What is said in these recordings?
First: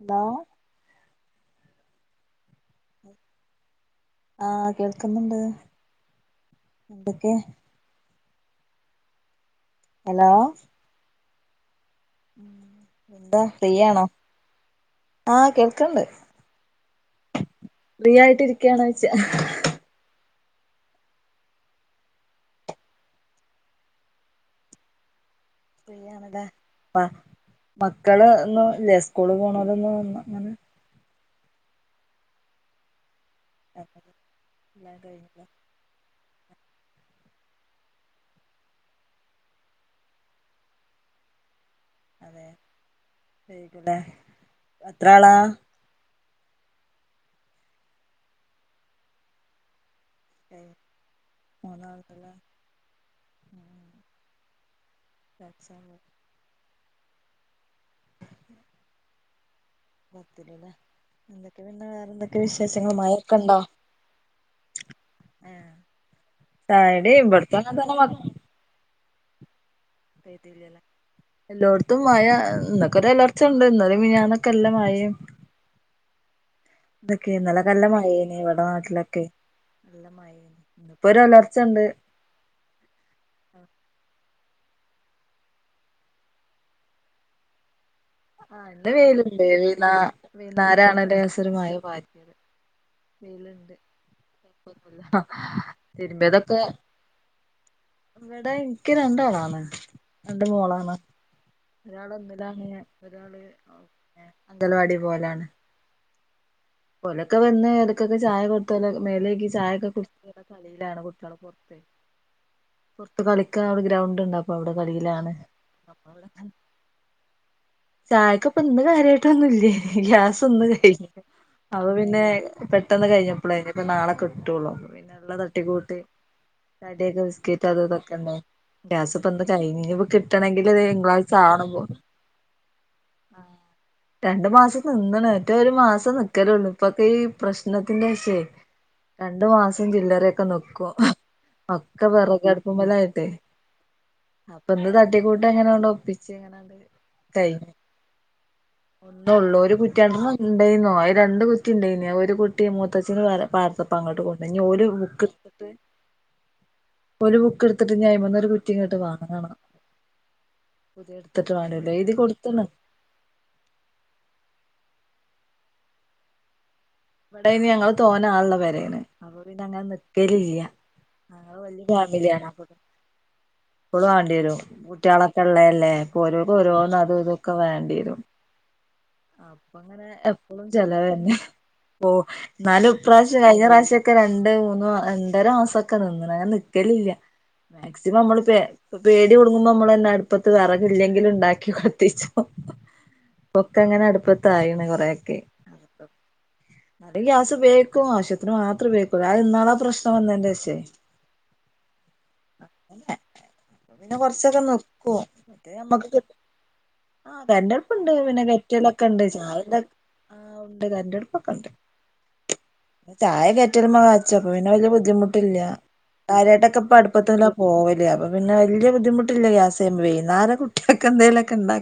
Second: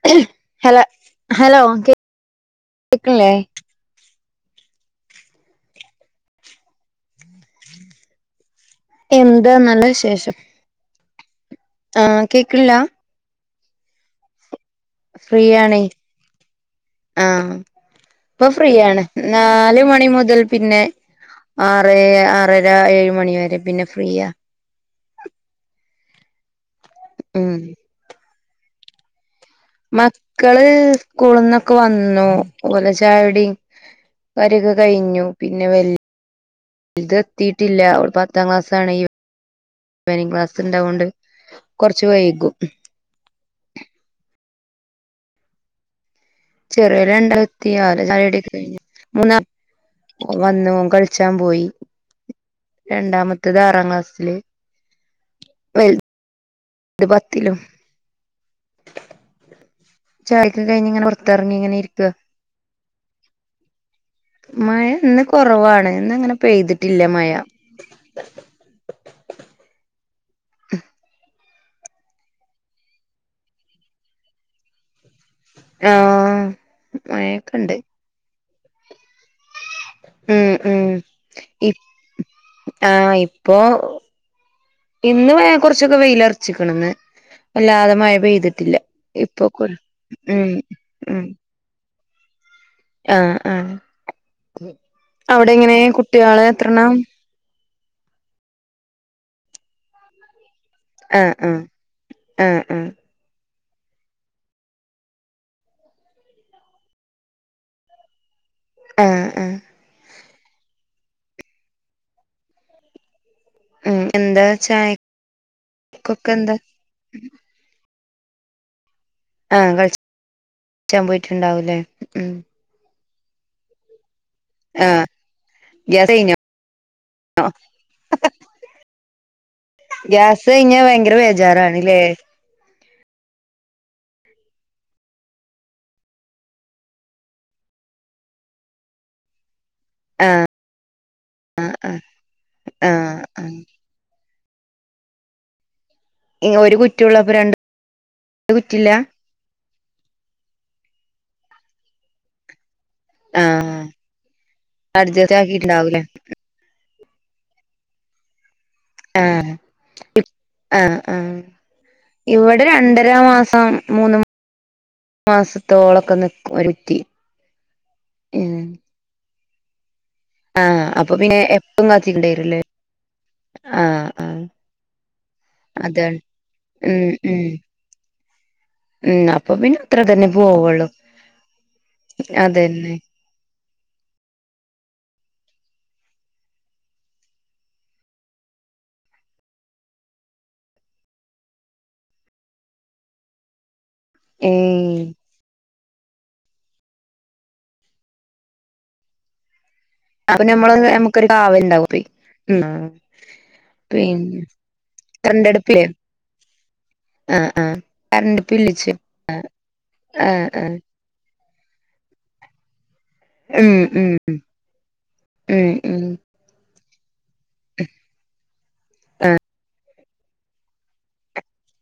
Hello Hala hello കേക്ക്ണില്ലേ ആഹ് കേൾക്കുന്നുണ്ട് എന്തൊക്കെ എന്താ ന്നാലെ ഹലോ ആ് കേൾക്കണില്ല എന്താ ഫ്രീയാണൊ ഫ്രീ ആണെ ആഹ് ഫ്രീ ആയിട്ട് പ്പൊ ഇരിക്കയാണോ ഫ്രീയാണ് ചോയ്ച്ചാ നാല്മണി മുതൽ പിന്നെ ആറേ ആറര ഏഴ്മണിവരെ പിന്നെ ഫ്രീയാ ണ അ മ് മക്കളൊന്നുല്ലേ സ്കൂള്പോണോ മക്കള് സ്കൂളിന്നൊക്കെ വന്നൂ ഓലെ ചായുടിം [unintelligible] യൊക്കെ എല്ലാം കഴിഞ്ഞു കഴിഞ്ഞില്ലേ പിന്നെ വെൽ ഫിദെത്തീട്ടില്ല ഓള് പത്താം ക്ലാസ്സാണേ ഈവനിംങ് ക്ലാസ്സുണ്ടാവോണ്ട് കൊർച്ച് വൈകും വൈകൂലെ എത്രാളാ ചെറിയോല് രണ്ടാളത്തി അവരെ ചായകുടിയൊക്കെ കഴിഞ്ഞു മൂന്നാ വന്നു ഓൻ കൾച്ചാൻ പോയി. മൂന്നാളുണ്ടല്ലേ രണ്ടാമത്തത് ആറാം ക്ലാസ് സ്ല് കൾച്ചാൻ പോയി ത് പത്തിലും ചായൊക്കെ കഴിഞ്ഞിങ്ങനെ പൊർത്തർങ്ങിങ്ങനെ ഇരിക്ക എന്താ വിശേഷങ്ങൾ മഴൊക്കെണ്ടോ മഴ ഇന്ന് കൊർവാണ് ഇന്ന് അങ്ങനെ പെയ്തിട്ടില്ല മഴ എന്താ അന്റെ മക്ക് പെയ്തില്ലലേ എല്ലോട്ത്തും മഴ ഇന്നൊക്കെ ഒരു എലർച്ചണ്ട് ഇന്നലെമെനിനാന്നൊക്കെ നല്ല മഴയും ആഹ് ഇന്നൊക്കെ ഇന്നലെ മഴൊക്കെണ്ട് നല്ലമാഴേന് ഇവിടെ നാട്ടിലൊക്കെ നല്ല ഉം ഉം മഴയാണ്ഇപ്പോ ഒരുഒലർച്ചണ്ട് ആഹ് ഇപ്പോ ഇന്ന് ഇവ കൊർച്ചൊക്കെ വെയ്ലർച്ചിക്ക്ണ്ന്ന് വല്ലാതെ മഴ ആ പെയ്തിട്ടില്ല ഇന്ന് വെയിലുണ്ട് ഇപ്പൊ കൊല് മ് മ് ഒരു മഴ പാ [unintelligible] ആഹ് ആഹ് കൊഴപ്പൊന്നുല്ല അവിടെ എങ്ങനെ കുട്ടിയാള് എത്രണ്ണം ഇവടെ ഇൻക്ക് രണ്ടാളാണ് രണ്ട് മോളാണ് ആഹ് ആഹ് ഒരാള് ആഹ് ഒന്നിലാണ് ആഹ് ഒരാള് അ പിന്നെ അങ്കലവാടീല് പോലാണ് ഓലൊക്കെ വന്ന് ഓർക്കൊക്കെ ചായ കൊട്ത്ത് മേല് ആഹ് കൈകി ആഹ് ചായൊക്കെ കുട്ച്ച്ങ്ങനെ കളീലാണ് കുട്ടിയാള് പൊർത്തെ പൊർത്ത് കളിക്കാൻ അവിടെ ഉം ഗ്രൗണ്ടുണ്ട് എന്താ അപ്പൊ അവിടെ കളീലാണ്. ചായക്കൊക്കെ എന്താ ചായക്കിപ്പം ഇന്ന് ആഹ് കാര്യയായിട്ടൊന്നുല്ലേ ഗ്യാസിന്ന് കളിച്ചാൻ കഴിഞ്ഞ് പോയിട്ടുണ്ടാവൂലേ അപ്പൊ പിന്നെ ഉം പെട്ടെന്ന് കഴിഞ്ഞപ്പളെ ഇനിപ്പം നാളെ കിട്ടുള്ളു ആഹ് പിന്നെള്ളത് തട്ടിക്കൂട്ടി ഗ്യാസ് കഴിഞ്ഞോ കടിയൊക്കെ ബിസ്ക്കറ്റ് അതു ഇതൊക്കെ ഇണ്ടായീനി. ഗ്യാസ് ഇപ്പന്ന് കയിഞ്ഞ് ഇനി ഇപ്പ ഗ്യാസ് കിട്ടണെങ്കില് കഴിഞ്ഞാ ഒര് ഭയങ്കര തിങ്കളാഴ്ച ആവണം പോ ബേജാറാണ്ല്ലേ രണ്ട് മാസം നിന്ന്ണ് മറ്റെ ഒരു മാസം നി നിക്കലൊള്ളു ഇപ്പൊക്കെ ഈ പ്രശ്നത്തിന്റേശേ രണ്ട്മാസ് [unintelligible] ചില്ലറൊക്കെ നിക്കും ആഹ് ഒക്കെ ആഹ് വെറെകടുപ്പുമ്മലായിട്ടേ ആഹ് അപ്പൊ ഇന്ന് തട്ടിക്കൂട്ടങ്ങനെണ്ടൊപ്പിച്ചു. ഏ ഒരു കുറ്റിയോള്ളപ്പോ രണ്ട് കുറ്റില്ല ഒന്നേള്ളൂ ഒരു കുറ്റി [unintelligible] ഉണ്ടേയ്നു അയ്രണ്ട് കുറ്റി ഉണ്ടേയ്നു ഒരു കു റ്റി മൂത്തച്ചീടെ ആഹ് [unintelligible] ങ്ങോട്ട് കൊണ്ടോയീന് ഇഞ്ഞ് ഓല് അഡ്ജസ്റ്റ് ബുക്ക്‌ട്ത്ത്ട്ട് ആക്കിട്ടുണ്ടാവൂലേ ഓല് ബുക്ക്ട്ത്തിട്ട് അയ്മ്മന്നൊരു കു പുതിയ ആഹ്ആഹ്ആഹ് എടുത്തിട്ട് വേണ്ടല്ലോ എഴുതി കൊടുത്ത്ണ് ഇവടെ രണ്ടര മാസം മൂന്ന് മാസത്തോളൊക്കെ നിക്കും ഒരു കുറ്റി ഇവടെയ്ല്ഞ്ഞ് ഞങ്ങള് തോന്നെ ആളുള്ള ഉം പെരാണ് അപ്പോപിന്നെ അങ്ങനെ നിക്ക് ലില്ല. ആഹ് അപ്പൊ പിന്നെ ഞങ്ങള് വല്യയ എപ്പം ഫാമിലിയാണ് അപ്പ കാത്തിണ്ടേരൂല്ലേ ആഹ് എപ്പളും ആഹ് വാണ്ടിയെരും കുട്ടിയാളൊക്കെ ഇള്ളല്ലേ അതാണ് അപ്പോ ഓരോന്ന് ഓരോന്ന് ഉം അതും ഉം ഇതൊക്കെ വേണ്ടിയെരും. ഉം അപ്പൊ പിന്നെ അത്ര തന്നെ പോവൊള്ളൂ. [unintelligible] ഇന്നാലും ഇപാവശ്യം കഴിഞ്ഞ പ്രാവശ്യ ഒക്കെ രണ്ട് മൂന്നു രണ്ടര മാസൊക്കെ നിന്ന്ണ് അങ്ങനെ നിക്കലില്ല മാക്സിമം നമ്മളിപ്പെ ഇപ്പൊ പേടി കൊടുങ്ങുമ്പോ നമ്മളന്നെ അടുപ്പത്ത് വിറകില്ലെങ്കിലും ഉണ്ടാക്കി കൊളത്തിച്ചോ പൊക്കെ അങ്ങനെ അടുപ്പത്ത ആായിണ് ഏഹ് കൊറെയൊക്കെ നല്ല ഗ്യാസ് ബേക്കും ആവശ്യത്തിന് മാത്രംേക്കൂ ഇന്നാെ ആ പ്രശ്നം അപ്പൊ നമ്മള് വന്നേന്റെഷേ നമുക്കരു കാവംുണ്ടായി ഉ പിന്നെ കുറച്ചൊക്കെ നോക്കുവ മറ്റേ കറണ്ടടുപ്പില്ലേ നമ്മക്ക് കി ആ ആഹ് ആഹ് കരണ്ടടുപ്പ്ണ്ട് കറണ്ട് പിന്നെ ബില്ലിച്ചു കെറ്റലൊക്കെ ഉണ്ട് ചായല്ല ആ ആഹ് ആഹ് ഉണ്ട് കരണ്ടടുപ്പ് ചായ ഉം കയറ്റലമ ഉം കാച്ചപ്പ പിന്നെ വല്ിയ ബുദ്ധിമുട്ടില്ല ഉം ഉം കാര്യട്ടൊക്കെപ്പൊ അടുപ്പത്തന്ന പോകലല്ലേ അപ്പ പിന്നെ വിയ ബദ്ിമുട്ടില്ല ഗ്യാസ് ചെയ്യുമ്പോ വട്ട [unintelligible] ക്കെന്തേലൊക്കണ്ടാ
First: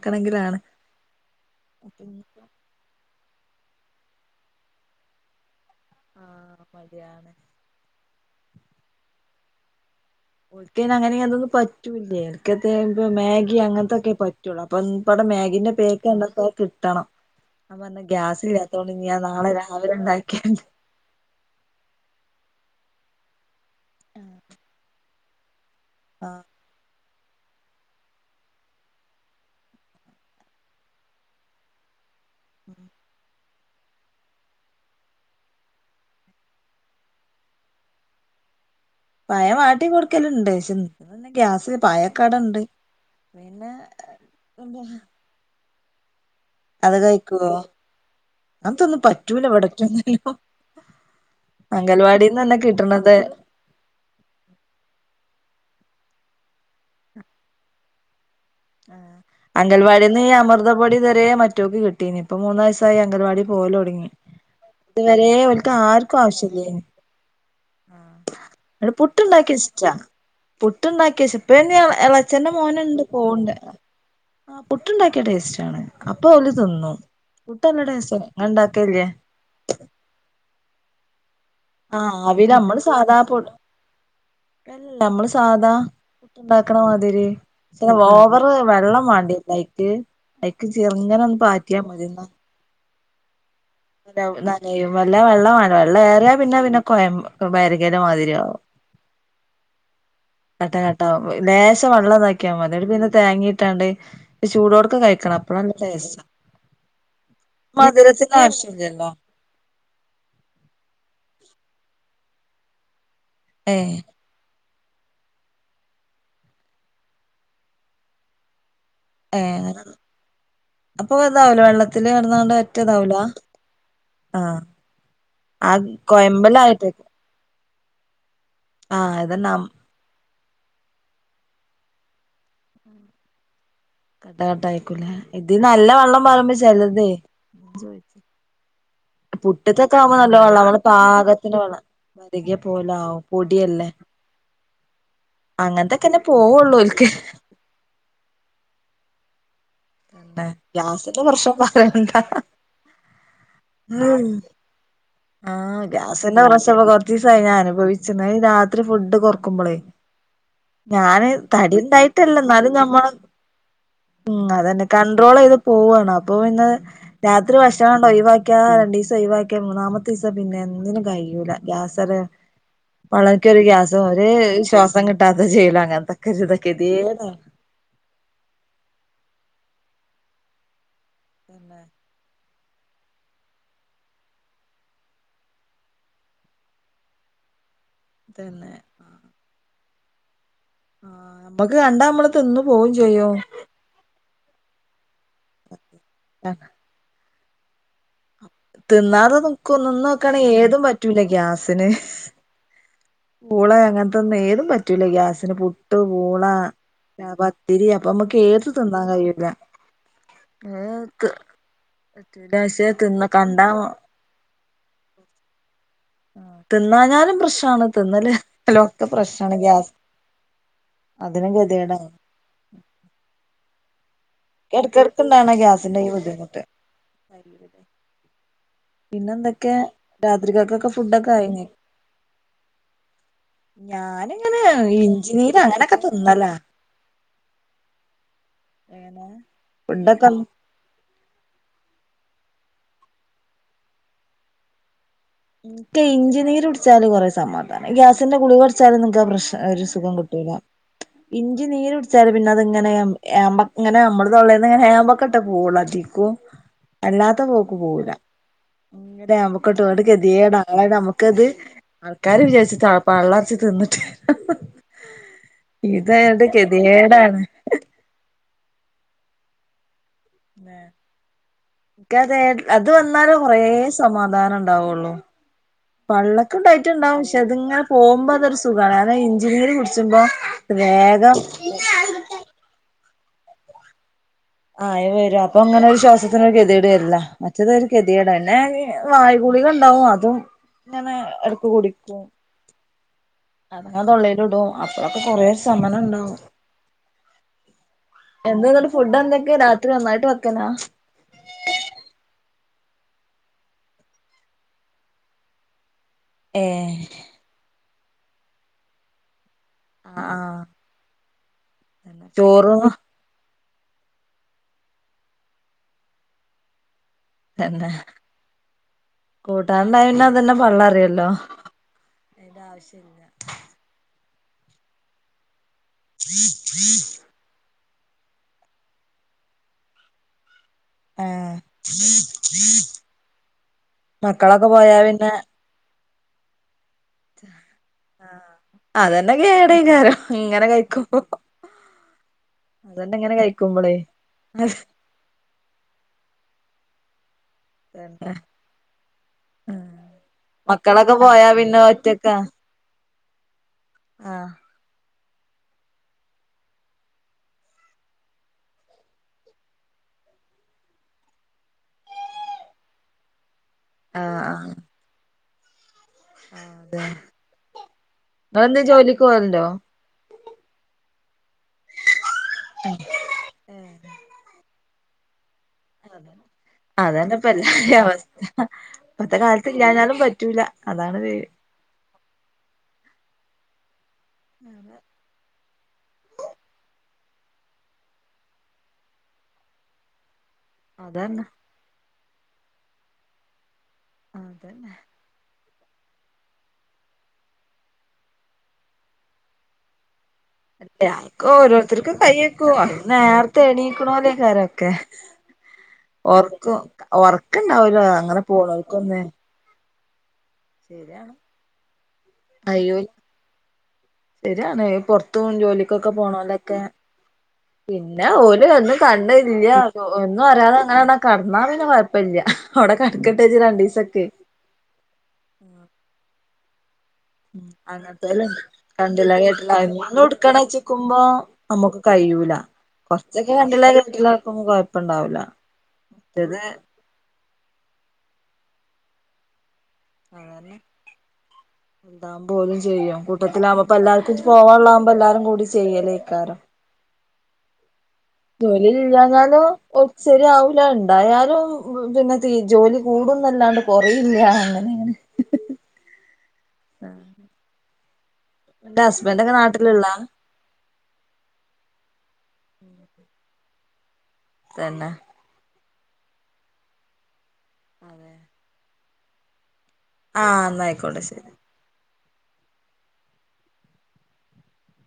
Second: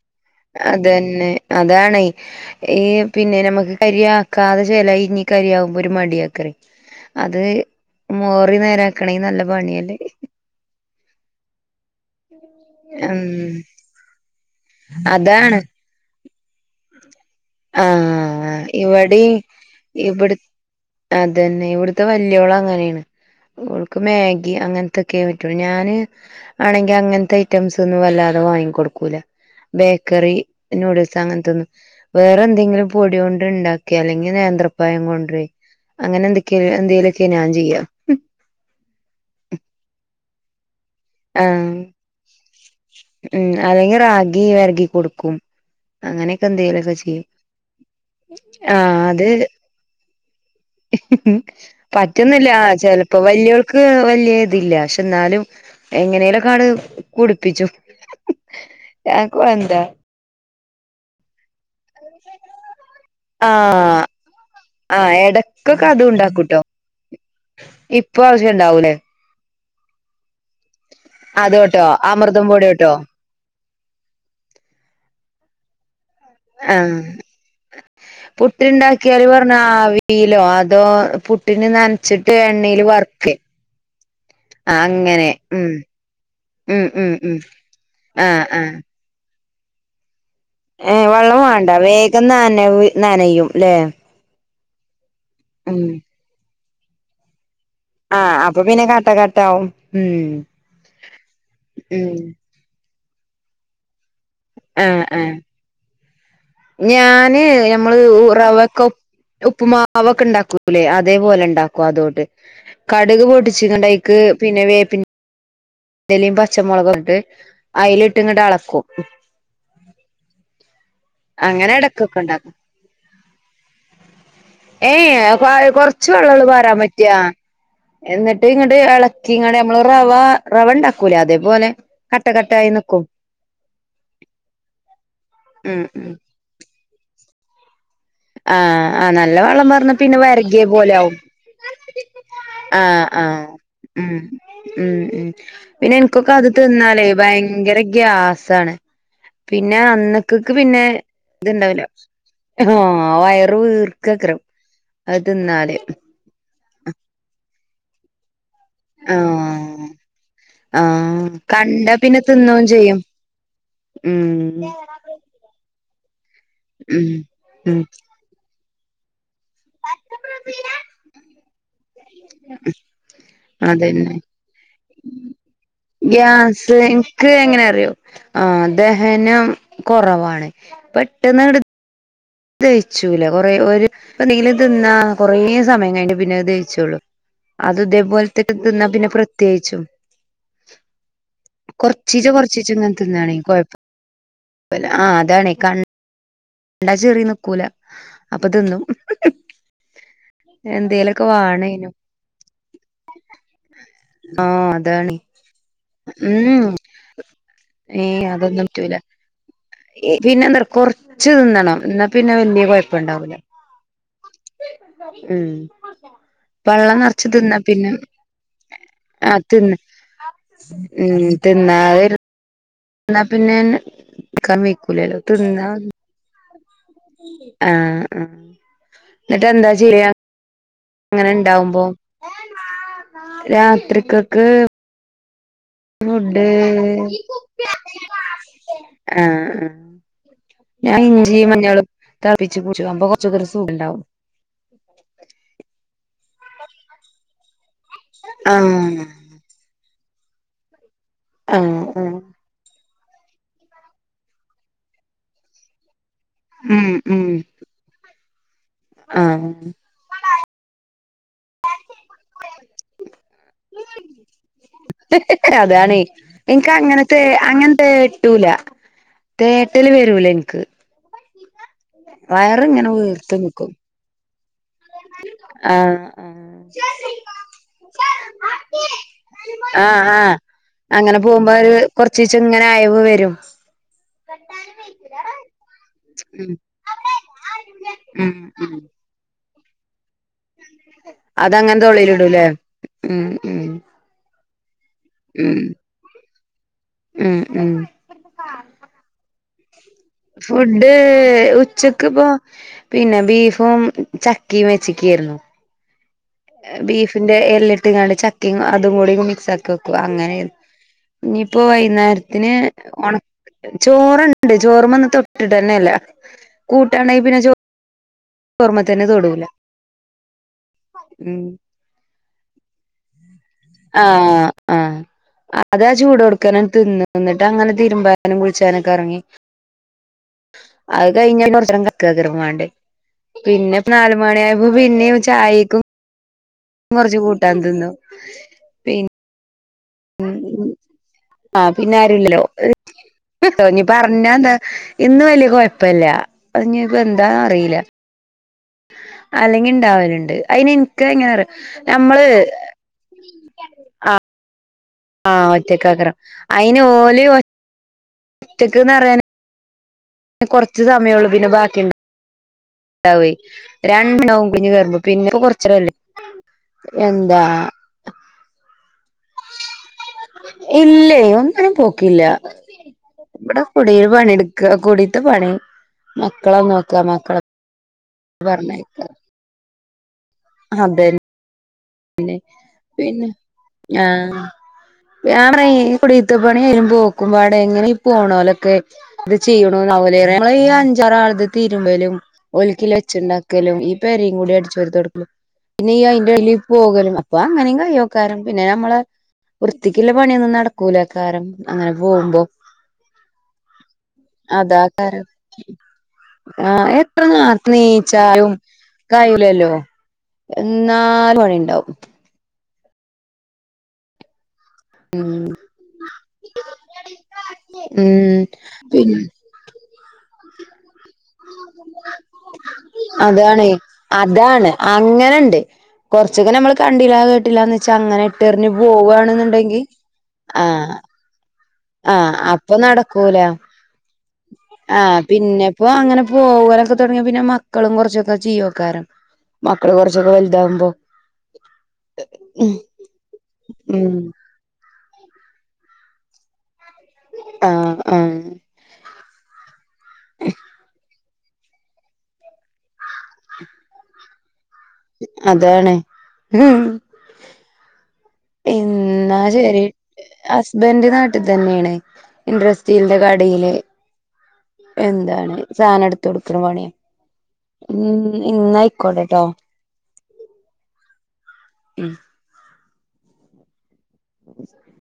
അത തന്നെ അതാണ ഈ പിന്നെ നമുക്ക് കരിയാക്കാതെ ചെില ഇനി കരി ആവുമ്പോ ഒരു മടിയക്കറി ആഹ് മടിയാണ് അത് മോറി നേരാക്കണമെങ്കിൽ നല്ല പണിയല്ലേ അങ്ങനെന്തൊ പറ്റല്ലേ എനിക്കത്തെ ഇ ഉം മാഗി അങ്ങനത്തെൊക്കെ പറ്റുള്ളൂ അപ്പം ഇവിടെ അതാണ് മാഗിന്റെ പേക്ക് ഉണ്ട കിട്ടണം ന പറഞ്ഞാൽ ആഹ് ഗ്യാസില്ലാത്തൊണ്ട് നീ ഇവടിം നാളെ രാവിലെ ഇവിട് ഉണ്ടാക്കിയ അതന്നെ ഇവിടുത്തെ വല്ിയോളം അങ്ങനെയാണ് ഇവിടുക്ക് മാഗി അങ്ങനത്തെ ക്കേ വെക്കണ് ഞാന് ആ ആണെങ്കി അങ്ങനത്തെ ഐറ്റംസ് ഒന്നും വല്ലാതെ വാങ്ങി കൊടുക്കൂല ബേക്കറി നൂഡിൽസ് അങ്ങനെ തൊന്നും വേറെ എന്തെങ്കിലും പൊടിയണ്ട് ഉണ്ടാക്കിയ അല്ലെങ്കിൽ നേന്ത്രപായം കൊണ്ട അങ്ങനെ എന്തൊക്ക എന്തലൊക്കെ ഞാൻ ചെയ്യാം പയം വാട്ടി കൊടുക്കലുണ്ട് ഇന്നെ ആഹ് ഗ്യാസ് പായക്കാട്ണ്ട് ഉം പിന്നെ അല്ലെങ്കിൽ എന്ത അങ്ങനെയൊെ എന്ത ലും അത് കഴിക്കുവോ അങ്ങനത്തൊ ആഹ് ഒന്നും അത് പറ്റൂല എവിടക്ക ഒന്നോ പറ്റുന്നില്ല കിട്ടണത് ചെലപ്പോ വലിയ ക്ക് വലിയ ഇതില്ല പക്ഷെ എന്നാലും എങ്ങനെല കാാട് കുടിപ്പിച്ചു ആ എന്താ അംഗൽവാടിൽ നിന്ന് ഈ അമൃതപൊടി തരെ മറ്റോക്ക് കിട്ടീനി ഇപ്പ മൂന്നാഴ് അംഗൽവാടി പോല ആഹ് തുടങ്ങി ആഹ് ഇതുവരെ വലത്ത എടക്കൊക്കെ അതും ആർക്കും ഉണ്ടാക്കൂട്ടോ ആവശ്യമായി ആ ഇപ്പൊ ആവശ്യം അ ഉണ്ടാവൂലേ പുട്ടുണ്ടാക്കി ഇഷ്ട പുട്ടുണ്ടാക്കി ശ ഇപ്പ അതോട്ടോ അമൃതം ഇളച്ചന്റെ പൊടിയോട്ടോ മോനുണ്ട് പോവണ്ട് ആ പുട്ടുണ്ടാക്കിയ ടേസ്റ്റ് ആണ് അപ്പൊ അവഓല് ആഹ് തിന്നും പുട്ടല്ല ടേസ് അ ഉണ്ടാക്കല്ലേ ആവിലോ അതോ പുട്ടിന് ആ നനച്ചിട്ട് ആവില് എണ്ണൽ നമ്മള് സാധാ വർക്ക് പൊ ആ അങ്ങനെ ഉം ഉണ്ടാക്കണ ഉം ഉം മാതിരി ഉം ആഹ് ഓവറ് ആഹ് വെള്ളം വേണ്ടിയ ലൈ അയക്ക് ചിറങ്ങന ഒന്ന് പാറ്റിയാൽ മതിന്നു [unintelligible] നാനയും അല്ലേ നും വല്ല വെള്ളമാണ് വെള്ളം ഏറിയ പിന്നെ പിന്നെ കൊ വക ആ് അപ്പൊ പിന്നെ കാട്ട കാട്ട ആാവവും ഉ കട്ട കട്ട ലേശം വെള്ളംതാക്കിയാ മലടി പിന്നെ തേങ്ങിട്ടാണ്ട് ചൂടോടൊക്കെ ആഹ് ആഹ് കഴിക്കണം അപ്പഴല്ല സ് ഞാന് മധുരത്തിന് ആവശ്യ ഇില്ലല്ലോ ഉപ്പുമാവ ഒക്കെ ഉണ്ടാക്കൂല്ലേ അതേപോലെ ഉണ്ടാക്കും അതോട്ട് കടുക് പട്ടി ഏഹ് ണ്ടക്ക് പിന്നെ വേ ഇന്തലിയും പച്ചമുളക ഇട്ട് അതിലിട്ട് ഇങ്ങോട്ട് അളക്കും ഏന അപ്പൊ എതാവലോ അങ്ങനെ വെള്ളത്തില് ഇടക്കൊക്കെ ഇറന്ന ഉണ്ടാക്കും കൊണ്ട് ഒറ്റതാവലോ ആഹ ഏയ് ആ കൊറച്ച് വെള്ളള്ളൂ പാരാൻ കോയമ്പലായിട്ടേക്ക പറ്റാ എന്നിട്ട് ഇങ്ങോട്ട് ഇളക്കി ഇങ്ങട്ട നമ്മ റവ റവ ഉണ്ടാക്കൂല അതേപോലെ കട്ട കട്ട ആയി നക്കും കട്ട കട്ട ആയിക്കൂല ഇത് ഉം നല്ല ഉം വെള്ളം പറയുമ്പോ ചെലതേ ചോ ആഹ് ആ നല്ല വളം പറഞ്ഞ പിന്നെ വെള്ളം വരകിയ നമ്മള് പോലെ ആകും പാകത്തിന് വെള്ളം വരകിയ ആഹ പോലെ ആവും ആഹ പൊടിയല്ലേ ഉം ഉം ഉം പിന്നെ അങ്ങനത്തൊക്കെന്നെ എന്ക്കൊക്കെ അത് പോവുള്ളൂ തിന്നാലേ ഓൽക്ക് ഭയങ്കര ഗ്യാസാണ്. പിന്നെ അന്നക്കക്ക് പിന്നെ ഗ്യാസിന്റെ പ്രശ്നം ഇത്ണ്ടാവില്ലാ പറയണ്ട ഹാ ആഹ് വയറ് വീർക്കക്കരം അത് തിന്നാല് ആഹ് ഗ്യാസിന്റെ പ്രശനം കൊറച്ചീസായി ഞാൻ അനുഭവിച്ന്ന് രാത് ഇ ഫുഡ് കൊറക്കുമ്പളേ ആഹ് ആഹ് ഞാന് തടി കണ്ടാ പിന്നെ ഉണ്ടായിട്ടല്ല തിന്നോം എന്നാലും ഞമ്മ ചെയ്യും ഉം അതന്നെ കൺട്രോള് ചെയ്ത് പോവാണ് അപ്പൊ പിന്നെ ഉം രാത്രി ഉം ഭക്ഷണം അങ്ങട് ഒഴിവാക്കി ആഹ് രണ്ടീസം ഒഴിവാക്കിയാ മ [unintelligible] പിന്നെ എന്തിനും കയിയൂല്ല. ഗ്യാസേറിയ പള്ളേൽക്ക് ഒരു ഗ്യാസും അതന്നെ ഒരേ ശ്വാസ ദ കിട്ടാതെ ചെയ്ല ഗ്യാസ് എനിക്ക് എങ്ങനെ അറിയോ ആഹ് ദഹനം കുറവാണ് പെട്ടെന്ന് എടു തന്നെ ദയിച്ചൂല കൊറേ ഒരു എന്തെങ്കിലും തിന്നാ കൊറേ സമയം കഴിഞ്ഞ് പിന്നെ ദഹിച്ചോള്ളു. അത് തേപോലത്തെക്കെ തന്നെ തിന്നാ പിന്നെ പ്രത്യേകിച്ചും. ആ ആ നമ്മക്ക് കണ്ടാ കൊറച്ചീച്ച നമ്മള് തിന്നു കൊറച്ചീച്ച പോവും ഇങ്ങനെ ചെയ്യും തിന്നാണെ കൊഴപ്പം ആഹ് അതാണേ കൺ ആഹ് [unintelligible] നിക്കൂല അപ്പൊ തിന്നും തിന്നാതെനിക്കൂ നിന്ന് നോക്കാണെങ്കിൽ ഏതും പറ്റൂല എന്തേലൊക്കെ ഗ്യാസിന്. വാണേനും പൂള അങ്ങനത്തൊന്നും ഏതും ആഹ് പറ്റൂല അതാണ് ഗ്യാസിന് പുട്ട്, പൂള ഉം പത്തിരി അപ്പൊ ഏയ് മ്മക്ക് അതൊന്നും ഏത് പറ്റൂല തിന്നാൻ കയിയൂല്ല. പിന്നെന്താ ഏഹ് കൊറച്ച് തിന്നണം എന്നാ പിന്നെ വല്യ [unintelligible] തിന്ന കൊഴപ്പണ്ടാവൂല കണ്ടാ ഉം പള്ളം നറച്ച് തിന്നാഞ്ഞാലും തിന്നാ പ്രശ്നാണ് പിന്നെ തിന്നല്ലിലും ഒക്കെ ആ പ്രശ്നാണ് തിന്ന് ഗ്യാസ് ഉം അതിനും ഗതികേടാണ് തിന്നാതിരി എന്നാ പിന്നെൻ ക വിക്കൂലല്ലോ ഇടക്കിടക്ക് ഇണ്ടാവണ തിന്ന ഗ്യാസിന്റെ ഈ ബുദ്ധിമുട്ട് ആഹ് ആ പിന്നെ എന്നിട്ടെന്താ എന്തൊക്കെ ചെയ്യ രാത്രികക്കൊക്കെ ഫുഡൊക്കായിഞ്. രാത്രിക്കക്ക് ഞാനിങ്ങനെ ഇഞ്ചിനീരങ്ങനെ ഫുഡ് അങ്ങനെ ആഹ് ആഹ് [unintelligible] ഞ ഇഞ്ചിയിം മഞ്ഞളും തെളപ്പിച്ച് കൂച്ചുമ്പൊ കൊറച്ചോസൊരു സുഖണ്ടാവും. ക്ക് ഇഞ്ചിനീര് കുടിച്ചാല് കൊറേ സമാധാനം ഗ്യാസിന്റെ ഗുളികാടിച്ചാലും ആഹ് നിങ്ങക്ക് ആ പ്രശ്നം ഒരു സുഖം കിട്ടു [unintelligible] ആഹ് ആഹ് ഇഞ്ചിനീരുടിച്ചാലും പിന്നെ അതിങ്ങനെ എമ്പ് ഏമ്പക്കം ഇങ്ങനെ നമ്മള് തൊള്ളന്ന്ങ്ങനെ ഏമ്പക്കൊട്ടെ പോവൊള്ളൂ [unintelligible] ഉം ഉം അല്ലാത്ത പോക്ക് പോവൂല്ല ആഹ് ഏമ്പക്കം ഇട്ടപാട് ഗതിയേട ആല്ലേ നമുക്കത് ആൾക്കാര് വിചാരിച്ചിട്ടാ പള്ളർച് തിന്നിട്ട് [unintelligible] അതാണ് ഇതായോണ്ട് എൻക്ക് അങ്ങനത്തെ ഗതികേടാണ് ങ്ങനെ തേട്ടൂല തേട്ടല് വരൂല്ലെനിക്ക് ക്ക് തേ വയറ് അത് ഇങ്ങനെ വന്നാല വീർത്ത് കൊറേ നിക്കും സമാധാനം ഉണ്ടാവൊള്ളു. ആഹ് പള്ളക്കും ടൈറ്റ്ണ്ടാകും പക്ഷെ അതിങ്ങനെ പോക്മ്പോ അതൊരു സുഖാണ് അതാ ഇഞ്ചിനീര് ആഹ് കുടിച്ചപ്പോ വേഗം കൊറച്ചീച്ചങ്ങനെ അയവ് വരും. ആഹ് അയവ് വരും. അപ്പൊങ്ങനെ ശ്വാസത്തിനൊരു ഉം ഗതികേട് വരൂല്ല മറ്റത് ഒരു ഉം ഗതികേടാല്ലേ ഉം വായ്ഗുളിക ഉണ്ടാവും അതും ഞാൻ എടക്ക് അതങ്ങനെ കുടിക്കും തൊള്ളിലിടൂലേ ഉം ഉം ഞാൻ തോള്ളെൽ ഇടും അപ്പഴൊക്കെ കൊറേ ഉം സമനം ഇണ്ടാവും. ഉം ഉം എന്ത എന്നിട്ട് ഫുഡ് എന്തൊക്കെയ രാത്രി നന്നായി ഫുഡ്ഡ് ഉച്ച ക്ക്‌ ഇപ്പോ പിന്നെ ബീഫും ചക്കിം വെച്ച്ക്കേയിരുന്നു ഏ ബീഫിന്റെ എല്ലിട്ട്ങ്ങാണ്ട് ചക്കിം അതും കൂടി മിക്സ് ആ ക്കെക്കും ആ അങ്ങനെ ആ ഇനിയിപ്പോ വൈന്നേരത്തിന് ചോറും ഒണ ചോറ്ണ്ട് ചോറുമ്മ ഇന്ന് തൊട്ട്ട്ടെന്നെ ഇല്ല കൂട്ടാണ്ടേ പിന്നെ ചോ തന്നെ കൂട്ടാൻഉണ്ടായ പിന്നെ അതന്നെ പള്ളറയല്ലോ ഉം പിന്നെ ആവശല്ല്യ ആഹ് ആഹ് അ അതാ ചൂടോട്ക്കനാണ്ട് തിന്ന എന്നിട്ടങ്ങനെ തിരുമ്പാനും കുളിച്ചാനൊക്കെ എറങ്ങി അത് കഴിഞ്ഞ ആ കുറച്ച് നേരം [unintelligible] പിന്നെ ഇപ്പോ നാല് മണി ആയ്പ്പോ മക്കളൊക്കെ പോയാ പിന്നേം പിന്നെ ചായക്കും കുറച്ച് കൂട്ടാൻ തിന്നും ആഹ് അതന്നെ കേടയ്ക്കാരം ഇങ്ങനെ കഴിക്കുമ്പോ ആഹ് പിന്നെ ആരുല്ലല്ലോ അതന്നെ ഇങ്ങനെ തോഞ്ഞി കഴിക്കുമ്പളേ പറഞ്ഞാന്താ ഇന്ന് വല്യ കൊയപ്പല്ല്യ അത് ഇഞ്ഞി ഇപ്പ എന്താന്ന് അറീല്ല [unintelligible] അല്ലെങ്കി ഇണ്ടാവല്ണ്ട് അയിന് ഇൻക്ക് മക്കളൊക്കെ എങ്ങനേ അറിയോ പോയാ പിന്നെ നമ്മള് ഒറ്റക്കാ ഇതിന്റേണ് ആഹ് ആഹ് ഒറ്റക്കാക്കരം അയിന് ഓല് ഒ ഒറ്റയ്ക്ക്‌ന്ന് പറയാന് കൊറച്ച് സമയൊള്ളൂ പിന്നെ ബാക്കിയിണ്ട ണ്ടാവേയ് രണ്ടെണ്ണം ആഹ് കുനിഞ്ഞ്കേറുമ്പോ പിന്നെപ്പൊ കൊറച്ചേ ആഹ് അതെ ഇപ്പൊ എന്തേ ജോലിക്ക് പോവല്ണ്ടോ ഇല്ലേയ് ഒന്നിനും പോക്കില്ല [unintelligible] ഇവിടെ കുടിയിൽ പണി ഇട്ക്ക കുടീത്തെ പണി മക്കളെ നോക്ക അതന്നെ മക്കളെ ഇപ്പ എല്ലാരിം അവസ്ഥ പറഞ്ഞയക്ക ഇപ്പത്തെ കാല ഇല്ലാഞ്ഞാലും പറ്റൂല്ല അതാണത് പിന്നെ പിന്നെ ഞാ ഞാൻ പറയും ഈ കുടീത്ത പണിം ഈ പോക്കും പാടെ എങ്ങനെ ഈ പോണോലൊക്കെ എന്ത് ചെയ്യണോന്നാവലെ [unintelligible] നമ്മളെ ഈ അതന്നെ അഞ്ചാറാളത് തിരുമ്പലും ഓല്ക്കില്ല വെച്ച് ഇണ്ടാക്കലും ഈ പെരെം കുടിം അടിച്ചു അതന്നെ വാരി തൊടക്കലും പിന്നെ ഈ അയിന്റെ ല്ലി പോകലും അപ്പൊ അങ്ങനേം കയ്യോക്കാരം പിന്നെ നമ്മളെ വൃത്തിക്ക്ള്ള പണിയൊന്നും നട ക്കൂലാക്കാരം എല്ലാർക്കും അങ്ങനെ ഓരോരുത്തർക്കും പോകുമ്പോ കയ്യെക്കും അത് നേരത്തെ എണീക്കണോലേക്കാരൊക്കെ അതാക്കാരം ആ ഒറക്കം എത്ര നാർത്തെ ഒറക്കണ്ടാവൂല അങ്ങനെ നീച്ചാലും പോണോൽക്കൊന്ന് കയൂലല്ലോ ശരിയാണ് എന്നാൽ പണി ഉണ്ടാവും അയ്യോ ശരിയാണ് ഈ ഉം പൊറത്ത് പോണ് ജോലി ക്കൊക്കെ പോണോലൊക്കെ പിന്നെ ഉം ഓല് ഒന്ന് പിൻ കണ്ണ് ഇല്ല്യ ഒന്നു അറിയാതെ അങ്ങനന്നേ കെടന്നാ പിന്നെ കൊഴപ്പല്ല്യ അവടെ തെടക്കട്ടേച്ചിട്ട് രണ്ടീസൊക്കെ അങ്ങനണ്ട് കൊറച്ചൊക്കെ നമ്മള് കണ്ടില്ല കേ ട്ടില്ലാന്ന് വെച്ച് അങ്ങനെ അങ്ങനത്തോലുണ്ട് ഇട്ടെറിഞ്ഞ് കണ്ടില്ല കേട്ടില്ല പോവാണ്ന്നുണ്ടെങ്കി എന്നും ആഹ് [unintelligible] ആഹ് കഴിയൂല അപ്പൊ നടക്കൂല കൊറച്ചൊക്കെ കണ്ടില്ല കേട്ടില്ല കേക്കുമ്പോ ആഹ് കൊഴപ്പുണ്ടാവൂല പിന്നപ്പോ അങ്ങനെ മറ്റേത് പോവലൊക്കെ തൊടങ്ങിയ പിന്നെ മക്കളും കൊറച്ചൊക്കെ ചെയ്യോക്കാരം മക്കള് കൊറച്ചോ അതന്നെ വലുതാവുമ്പോ ഉം ഓലും ചെയ്യും കൂട്ടത്തിലാവുമ്പോ ഇപ്പൊ ഉം എല്ലാർക്കും ചെ പോവാള്ളാവുമ്പോ എല്ലാരും കൂടി ചെയ്യലേയ്ക്കാരം ആഹ് ആഹ് ജോലി ഇല്ല്യാഞ്ഞാലും ഒ ശരിയാവൂല ഉണ്ടായാലും പിന്നെ തീ ജോലി കൂടുംന്നല്ലാണ്ട് കൊറയില്ല അങ്ങനെ ഇങ്ങനെ അതാണ് ഉം എന്റെ എന്നാ ഹസ്ബൻഡ് ഒക്കെ ശെരി. നാട്ടിലുള്ള ഹസ്ബൻ്റ നാട്ടിൽ തന്നെയാണ്. ഇൻഡസ്രീലിന്റെ കടയില്. തന്നെ എന്താണ് സാധനം എടുത്ത് കൊടുക്കണ പണിയാ. ഉം ഇന്ന കൊട് ട്ടോ ആഹ് അന്നായിക്കോട്ടെ ശരി. ഉം [unintelligible]